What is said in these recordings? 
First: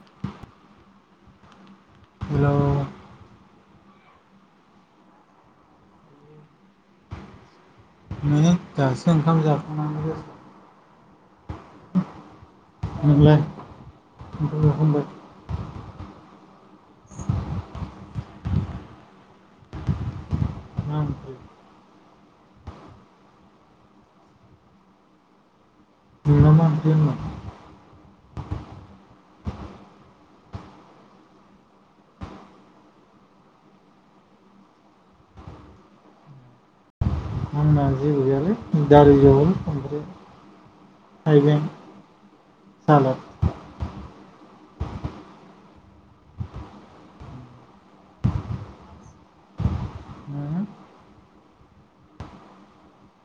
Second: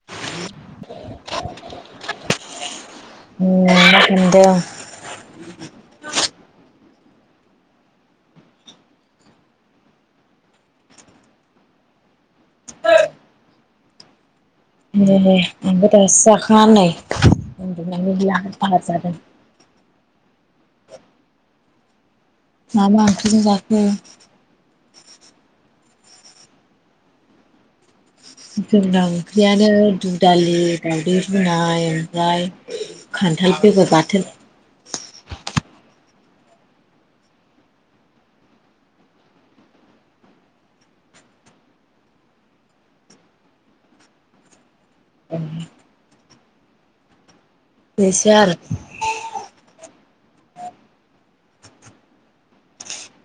[unintelligible] हेल'। [unintelligible] मानो दासो ओंखाम जाखांनानै नोंलाय। ओंखाम जाखांबाय ए आंबो दासो जाखाङा नै उन्दुनानै लाहार फाहार जादों। उम मा मा ओंख्रिजों जाखो। नोंना मा ओख्रि होनदों आं जोंना ओंख्रियानो दु दालि दावदै रुनाय ओमफ्राय खान्थाल बेगर बाथोन। आंना जेबो गैयालै। दालि जहल ओमफ्राय थाइबें सालाद। [inaudible] इसे आरो नोंना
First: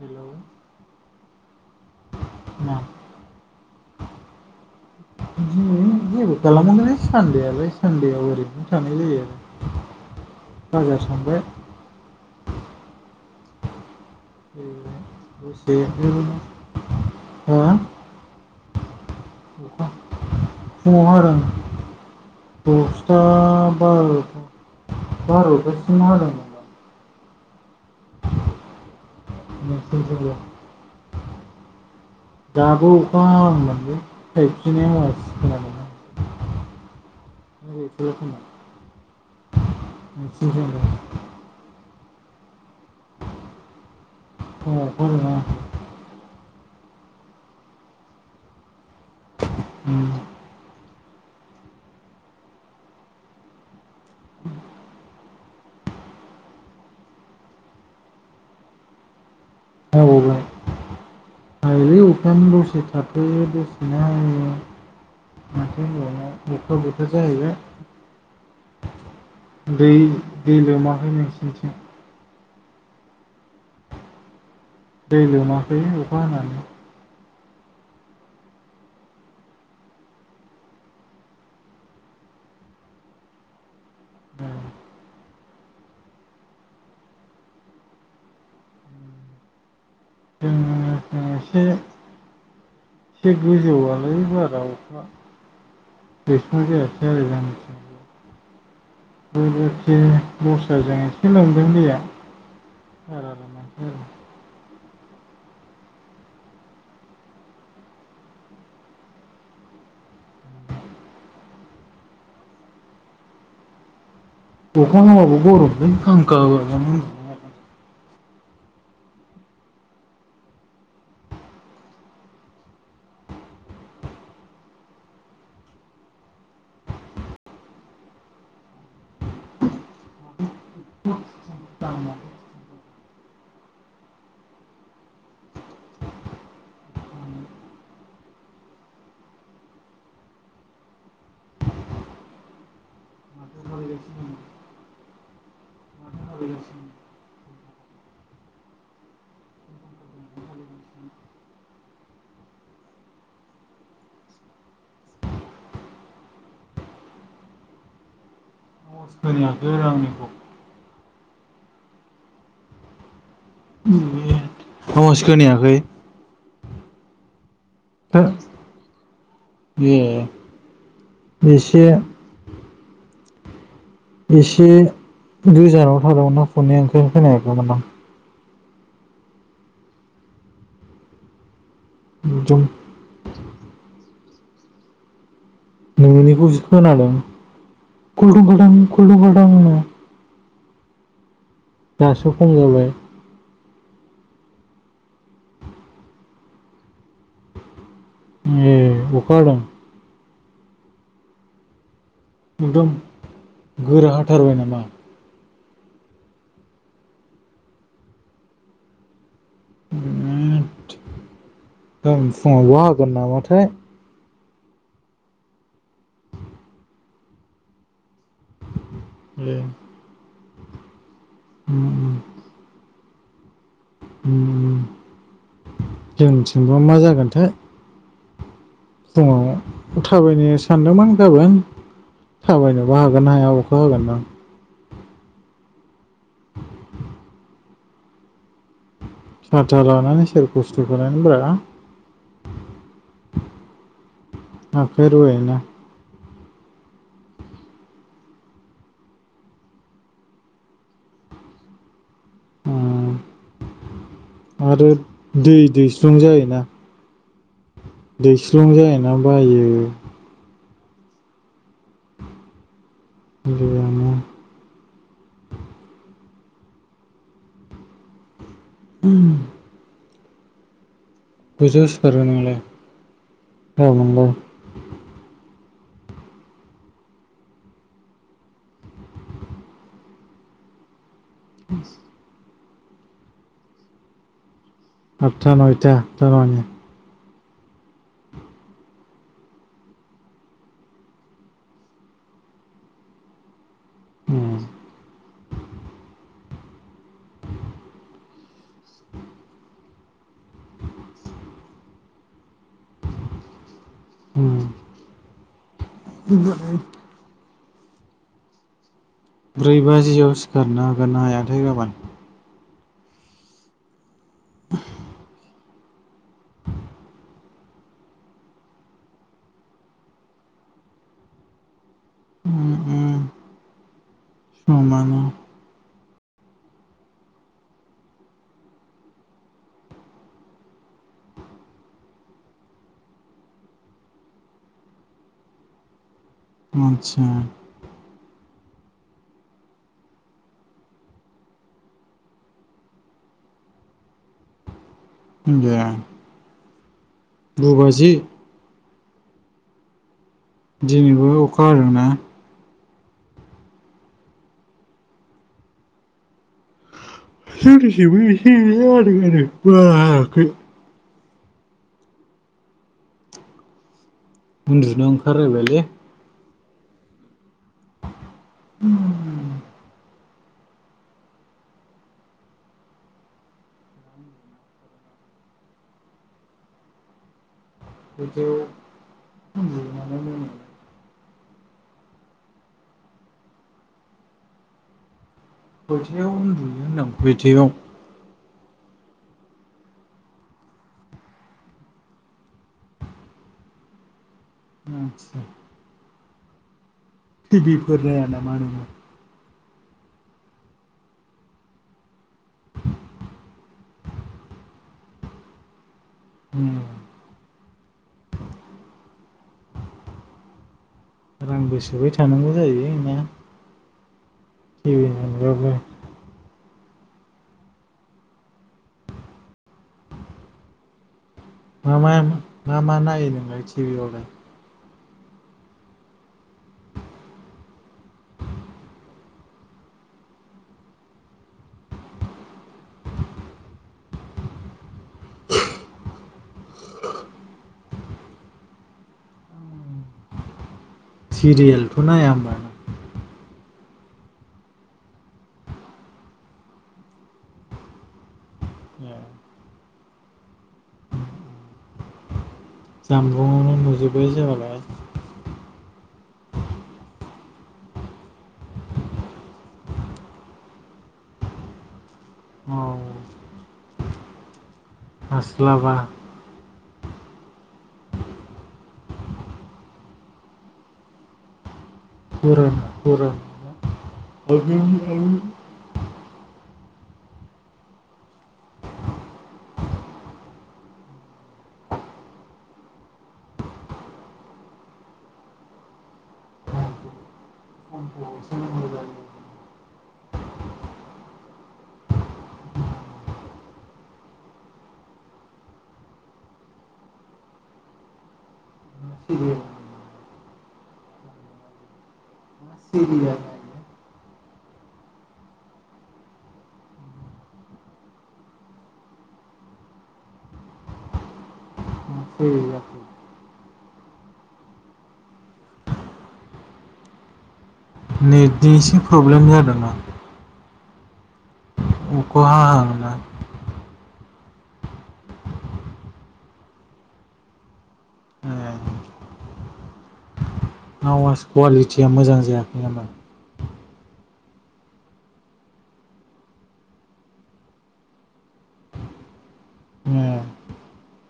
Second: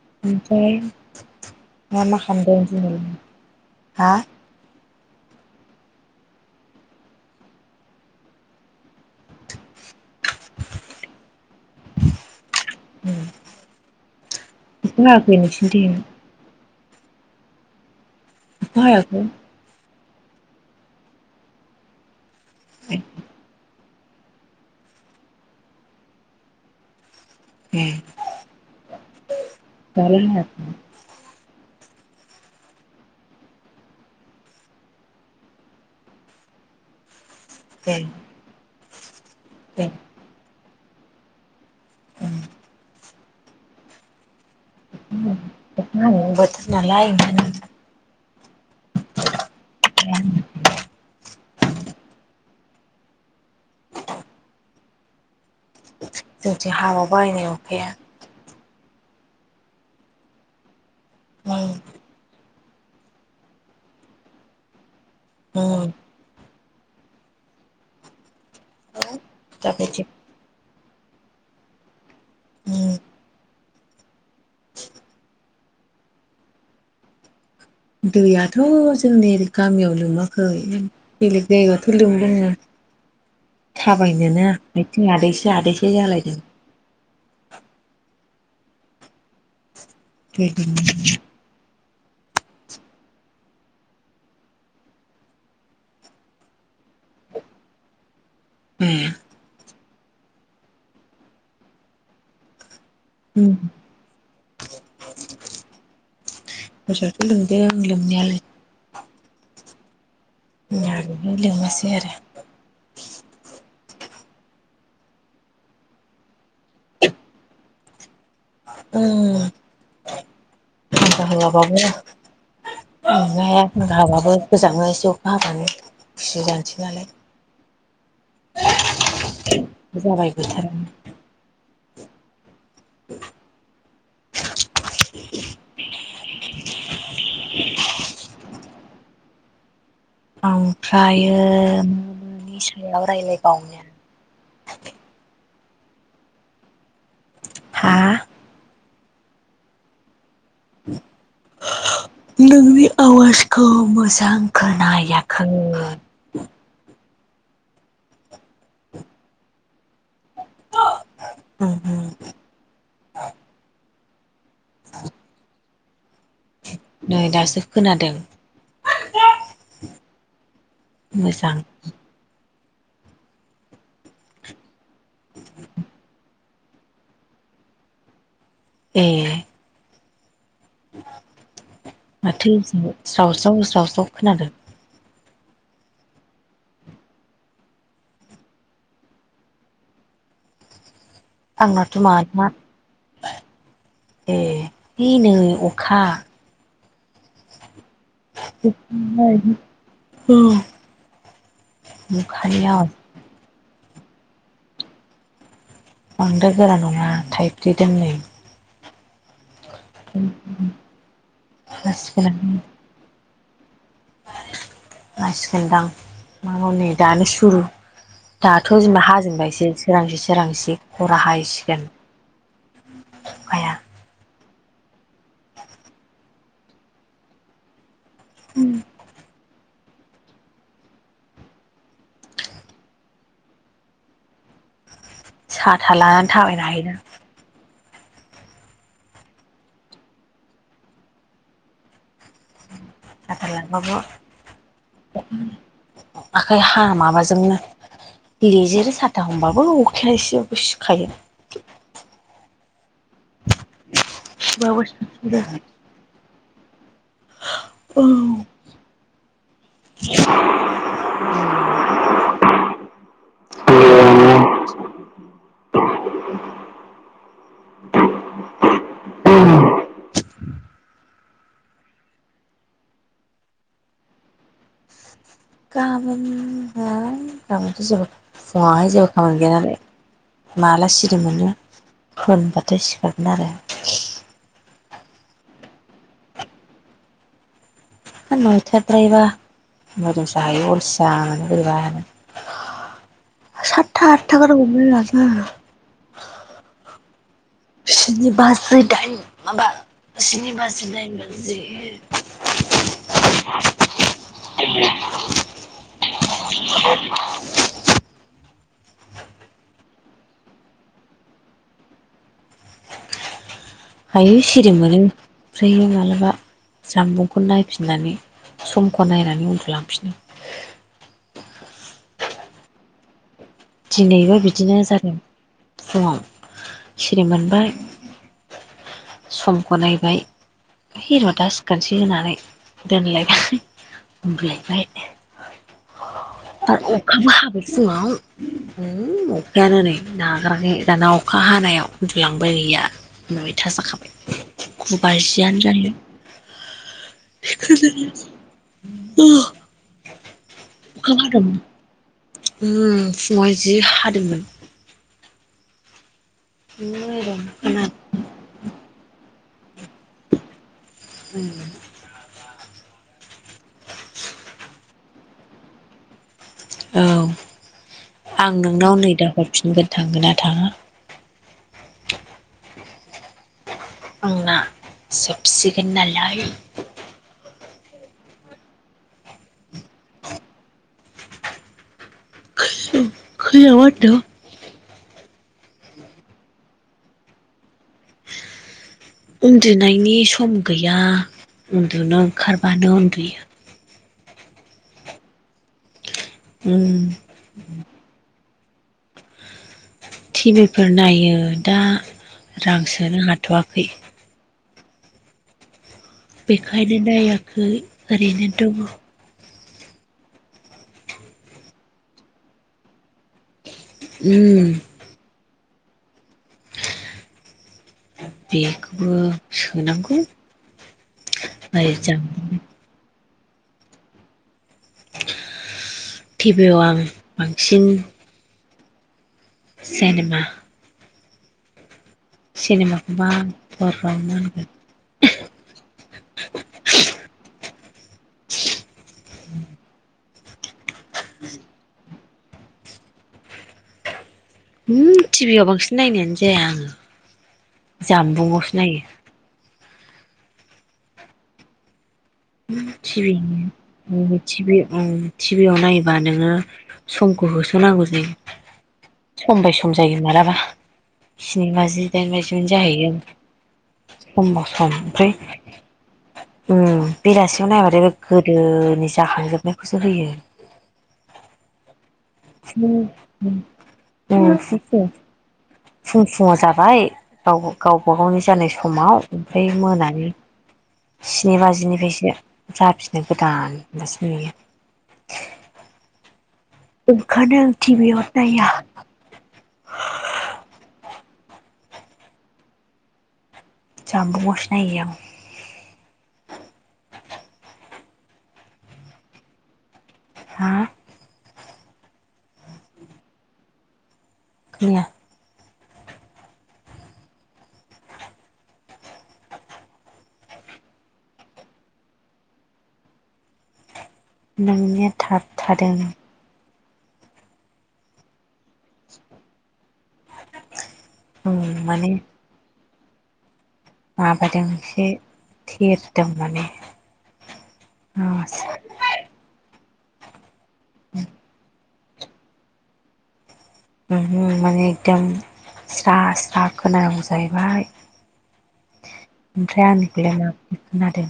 हेलौ ओमफ्राय मा मा खालामदों मा जेनेबा हा [unintelligible] जेबो खालामाखैनो सानदेआलाय सान्देआव ओरैनो थानाय जायो आरो बाजार थांबाय। अखा हायाखै नोंसिनिथिं [unintelligible] हा? अखा हायाखै? [unintelligible] फुङाव हादों। दसथा बार बरथासिम हादोंमो उम। हायाखै [inaudible] [inaudible] [unintelligible] दे। [unintelligible] [unintelligible] उम बोथोर नालाय ओंखायनो उम। जोंथिं हाबावबाय नै अखाया अबावबो उम बे अखायानो दसे थाथ'यो दसेनो हायो। माथो उम होनबावनो अखा बोथोर जाहैबाय। हेलौ। दै दै लोमाखै नोंसिनिथिं? दै लोमाखै अखा हानानै? दैयाथ' जोंनि गामियाव लोमाखै। बेलेग जायगायावथ लोमदोंनो। थाबायनोनो जोंनिथिं आथिं आदैसे आदैसे जालायदोंनो। दै लोमनानै जोंनिथिं एसे एसे गोजौनालाय बारा अखा। [unintelligible] [inaudible] बोलोरसे दस्राजों एसे लांदों दैया बारा लामसै आरो। दस्रायाथ' लोमदों लोमनायालाय। जोंना बिदि लोमासैय आरो। अखा हाबो गरमलै फांखा होवाबानो उम। [unintelligible] खुसि जानोसै नालाय। जाबाय बोथोराव। ओमफ्रायो मानि सायाव रायलायबावनो? [inaudible] [inaudible] हा नोंनि आवाजखौ मोजां खोनायाखै। आवाज खोनायाखै आंनिखौ [inaudible] उम उम आवास खोनाखै? नै दासो खोनादों [unintelligible] ए मोजां एसे एसे गोजानाव थादावना फन [unintelligible] ओंखायनो खोनायाखैमोन दां। ए माथो एकदम जावज्राव जावज्राव खोनादों। नोंनिखौसो खोनादों कुलटुं कुलटांनो आंनाथ' मा दासो खम जाबाय [unintelligible] ए नै अखा। अखा ए अखा हादों [unintelligible] एकदम गोरा हाथारबाय नामा? बांद्राय गोरा नङा थाइफ्रिदों नै। उम गाबोन हासिगोनानो फुङावबो हागोन नामाथाय। हासिगोनदां माथो नै दानो सुरु दाथ' जेनबा हाजेनबायसो सोरांसि सोरांसि एसे हराव हाहैसिगोन। अखाया उम जोंनिथिंबा मा जागोनथाय। उम फुङाव थाबायनो सानदोंमोन गाबोन। थाबायनोबा हागोना हाया अखा हागोन दां। साथा लानानै थाबायनो हायोना। साथा लानानै सोर खस्थ' बेरायनोब्रा। साथा लाबाबो आखाइ अखा रुवायोना [unintelligible] आखाइ हा माबाजोंनो लिजोरो साथा हमबाबो अखाया एसेबाबो सिखायो। उम‌ औ आरो दै दैस्रं जायोना दैस्रं जायोना बायो [inaudible] गैयामा [unintelligible] उम कैतायाव सिखारो नोंलाय औ नंगौ। गाबोन ओ गाबोनथ' [unintelligible] फुङाहाय जेबो खामानि गैया नालाय माला सिरि मोनो होनबाथाय सिखारगोन आरो। आदथा नयथा तार माने होद नयथा द्रायबा मोदोम साहैयो अलसिया बोरैबानो सातथा आतथाखो गार हमो माथो [unintelligible] स्नि बाजि दाइन माबा स्नि बाजि दाइन बाजि [unintelligible] [inaudible] उम‌ [unintelligible] ब्रै बाजियाव सिखारनो हागोन ना हायाथाय गाबोन? हायो सिरि मोनो ओमफ्रायो मालाबा जामबुं खौ नायफिननानै समखौ नायनानै उन्दुलांफिनो। उम‌ उम दिनैबो बिदिनो जादों फुङाव सिरि मोनबाय समखौ नायबाय है र' दा सिखारसै होनानै दोनलायबाय उन्दुलायबाय। [inaudible] आरो अखाबो हाबाय फुङाव। उम‌ अखायानो नै नागाराखै दाना अखा हानायाव उन्दुलांबाय गैया‌। नयथा जाखाबाय। गुबाजियानो गैया। जायो। गु बाजि? [unintelligible] अखा दिनैबो हादोंमोन अखा हादोंना? उम फुङावहाय जि हादोंमोन‌। [unintelligible] जोंनिखैबो एसे एनै हादों आरो बारा हायाखै। उम उन्दुनो ओंखार लायबायलै। औ आं नोंनाव नै दा हरफिनगोन थांगोन ना थाङा। आंना जोबसिगोन नालाय। [unintelligible] [unintelligible] खैयावाहोनदों गंसेयाव उन्दुयो होनदां बिदियाव। उन्दुनायनि सम गैया उन्दुनो ओंखारबानो उन्दुयो। आतसा उम टिभिफोर नाया नामा नोंङो? टिभिफोर नायो दा रां सोनो हाथ'आखै। बेखायनो नायाखै ओरैनो दङ। रांबो सोबाय थानांगौ जायो ना। उम टिभि [unintelligible] [inaudible] बेखौबो सोनांगौ। मा ओरै मा जों मा मा नायो नोंलाय टिभि आवलाय? टिभियाव आं बांसिन सेनेमा। सिनेमाखौबा बर'आव मा होनगोन? सिरियेलथ नाया होमबा? उमहु टिभियाव बांसिन नायनायानो जाया आङो जानबुंआवसो नायो। ए उम टिभिनि जामबुंआवनो नुजोब्बाय मबे जाबालाय टिभि आव टिभियाव नायोबा नोङो समखौ होसोनांगौ जायो। सम बाय सम जायो मालाबा स्नि बाजि दाइन औ बाजियावनो जाहैयो। समबाव सम ओमफ्राय हास्लाबा ओ बेलासियाव नायबाथाय बे गोदोनि जाखांजोबनायखौसो होयो। उम [unintelligible] फुं फुङाव जाबाय गाव गावबा गावनि जानाय समाव ओमफ्राय मोनानि स्नि बाजिनिफ्रायसो जाफिनो गोदान होनबासो नुयो। ओंखायनो आं टिभियाव नाया। जानबुंआवसो नायो आं। सिरिया। हा? सिरिया। [unintelligible] [unintelligible] नोंनिया थाबथादों। नेटनि एसे प्रब्लेम जादोंदां। उम माने [unintelligible] माबादों एसे थिरदों माने। ए आवास कुवालिटिया मोजां जायाखै नामा? उमहो माने एकदम स्रा स्रा खोनानांगौ जाहैबाय। ओमफ्राय ए आंनिखौलाय माबादि खोनादों?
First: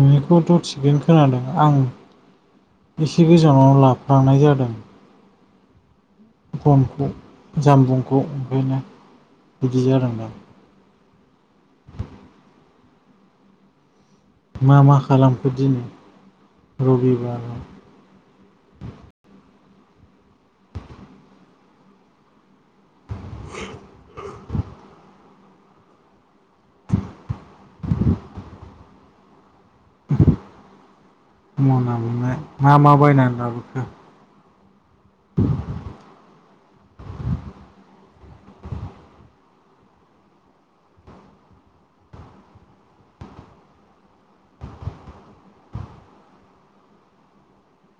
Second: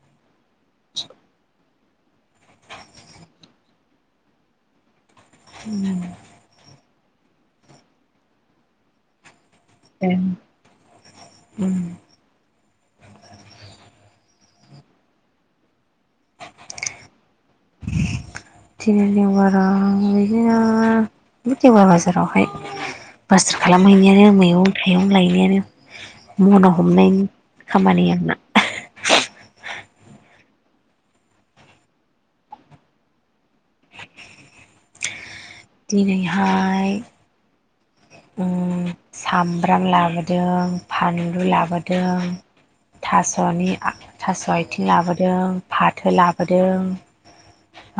नोंनिखौथ' थिगैनो खोनादों आं एसे गोजानाव लाफ्लांनाय जादों। [unintelligible] फनखौ जामबुंखौ ओखायनो ए ओम। मा मा खालामखो दिनै रबिबाराव? दिनै देवबाराव बिदिनो गिदिंबाय बाजारावहाय। बाजार खालामहैनायानो मैगं थाइगं लायनायानो मना हमनायनि खामानि आंना। मना हमनाय। मा मा बायना लाबोखो? दिनैहाय ओम सामब्राम लाबोदों फानलु लाबोदों। थास'नि आ-थास'आइथिं लाबोदों फाथो लाबोदों।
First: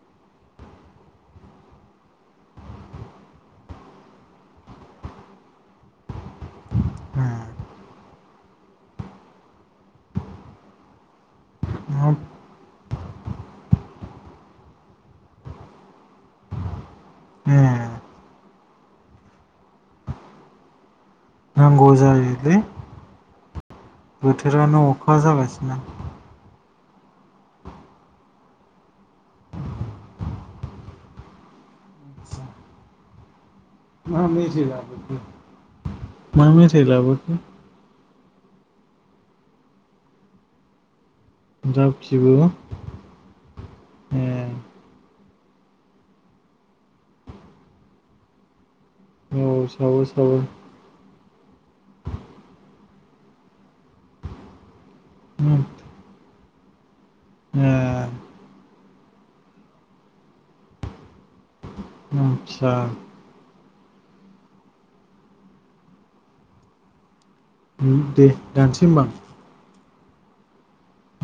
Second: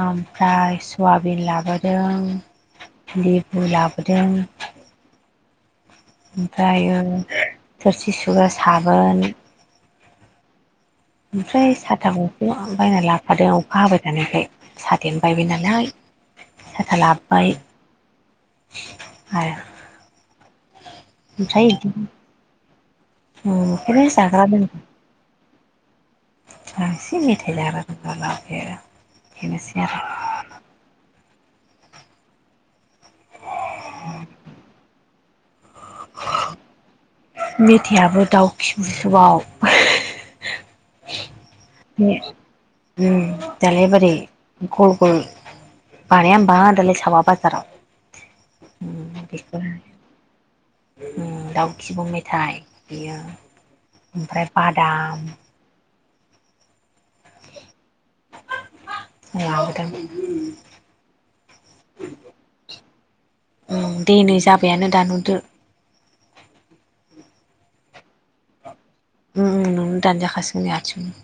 आमफ्राय सुवाबिन लाबोदों। लिबु लाबोदों। ओमफ्रायो ए थोरसि सुग्रा साबोन। ओमफ्राय साथा हाब गख आं बायना लाबफादों अखा हाबाय थानाय खाय। साथायानो बायबाय नालाय साथा लाबबाय। ए आरो। ओमफ्राय नांगौ इदिनो जायोलै जाग्रा लोंग्रा बोथोरानो अखा जागासिनो। [unintelligible] बेनोसै आरो। मा मेथाय लाबोखो मा मेथाय लाबोखो? मेथायाबो दाउ खिबुसोबाव। दाउ खिबु? उम दालाय बोरै गल गल बानाया होनबा दालाय सावा बाजाराव उम गोबाव बिखौनो। सावो सावो। उम दाउ खिबौ मेथाय बियो ओमफ्राय बादाम। उम। ए लाबोदों आतसा। उम दे नो जाबायानो दानहरदो। उम दे दानसै होमबा आं। उम उम नों दानजाखासिगोन हारसिंनो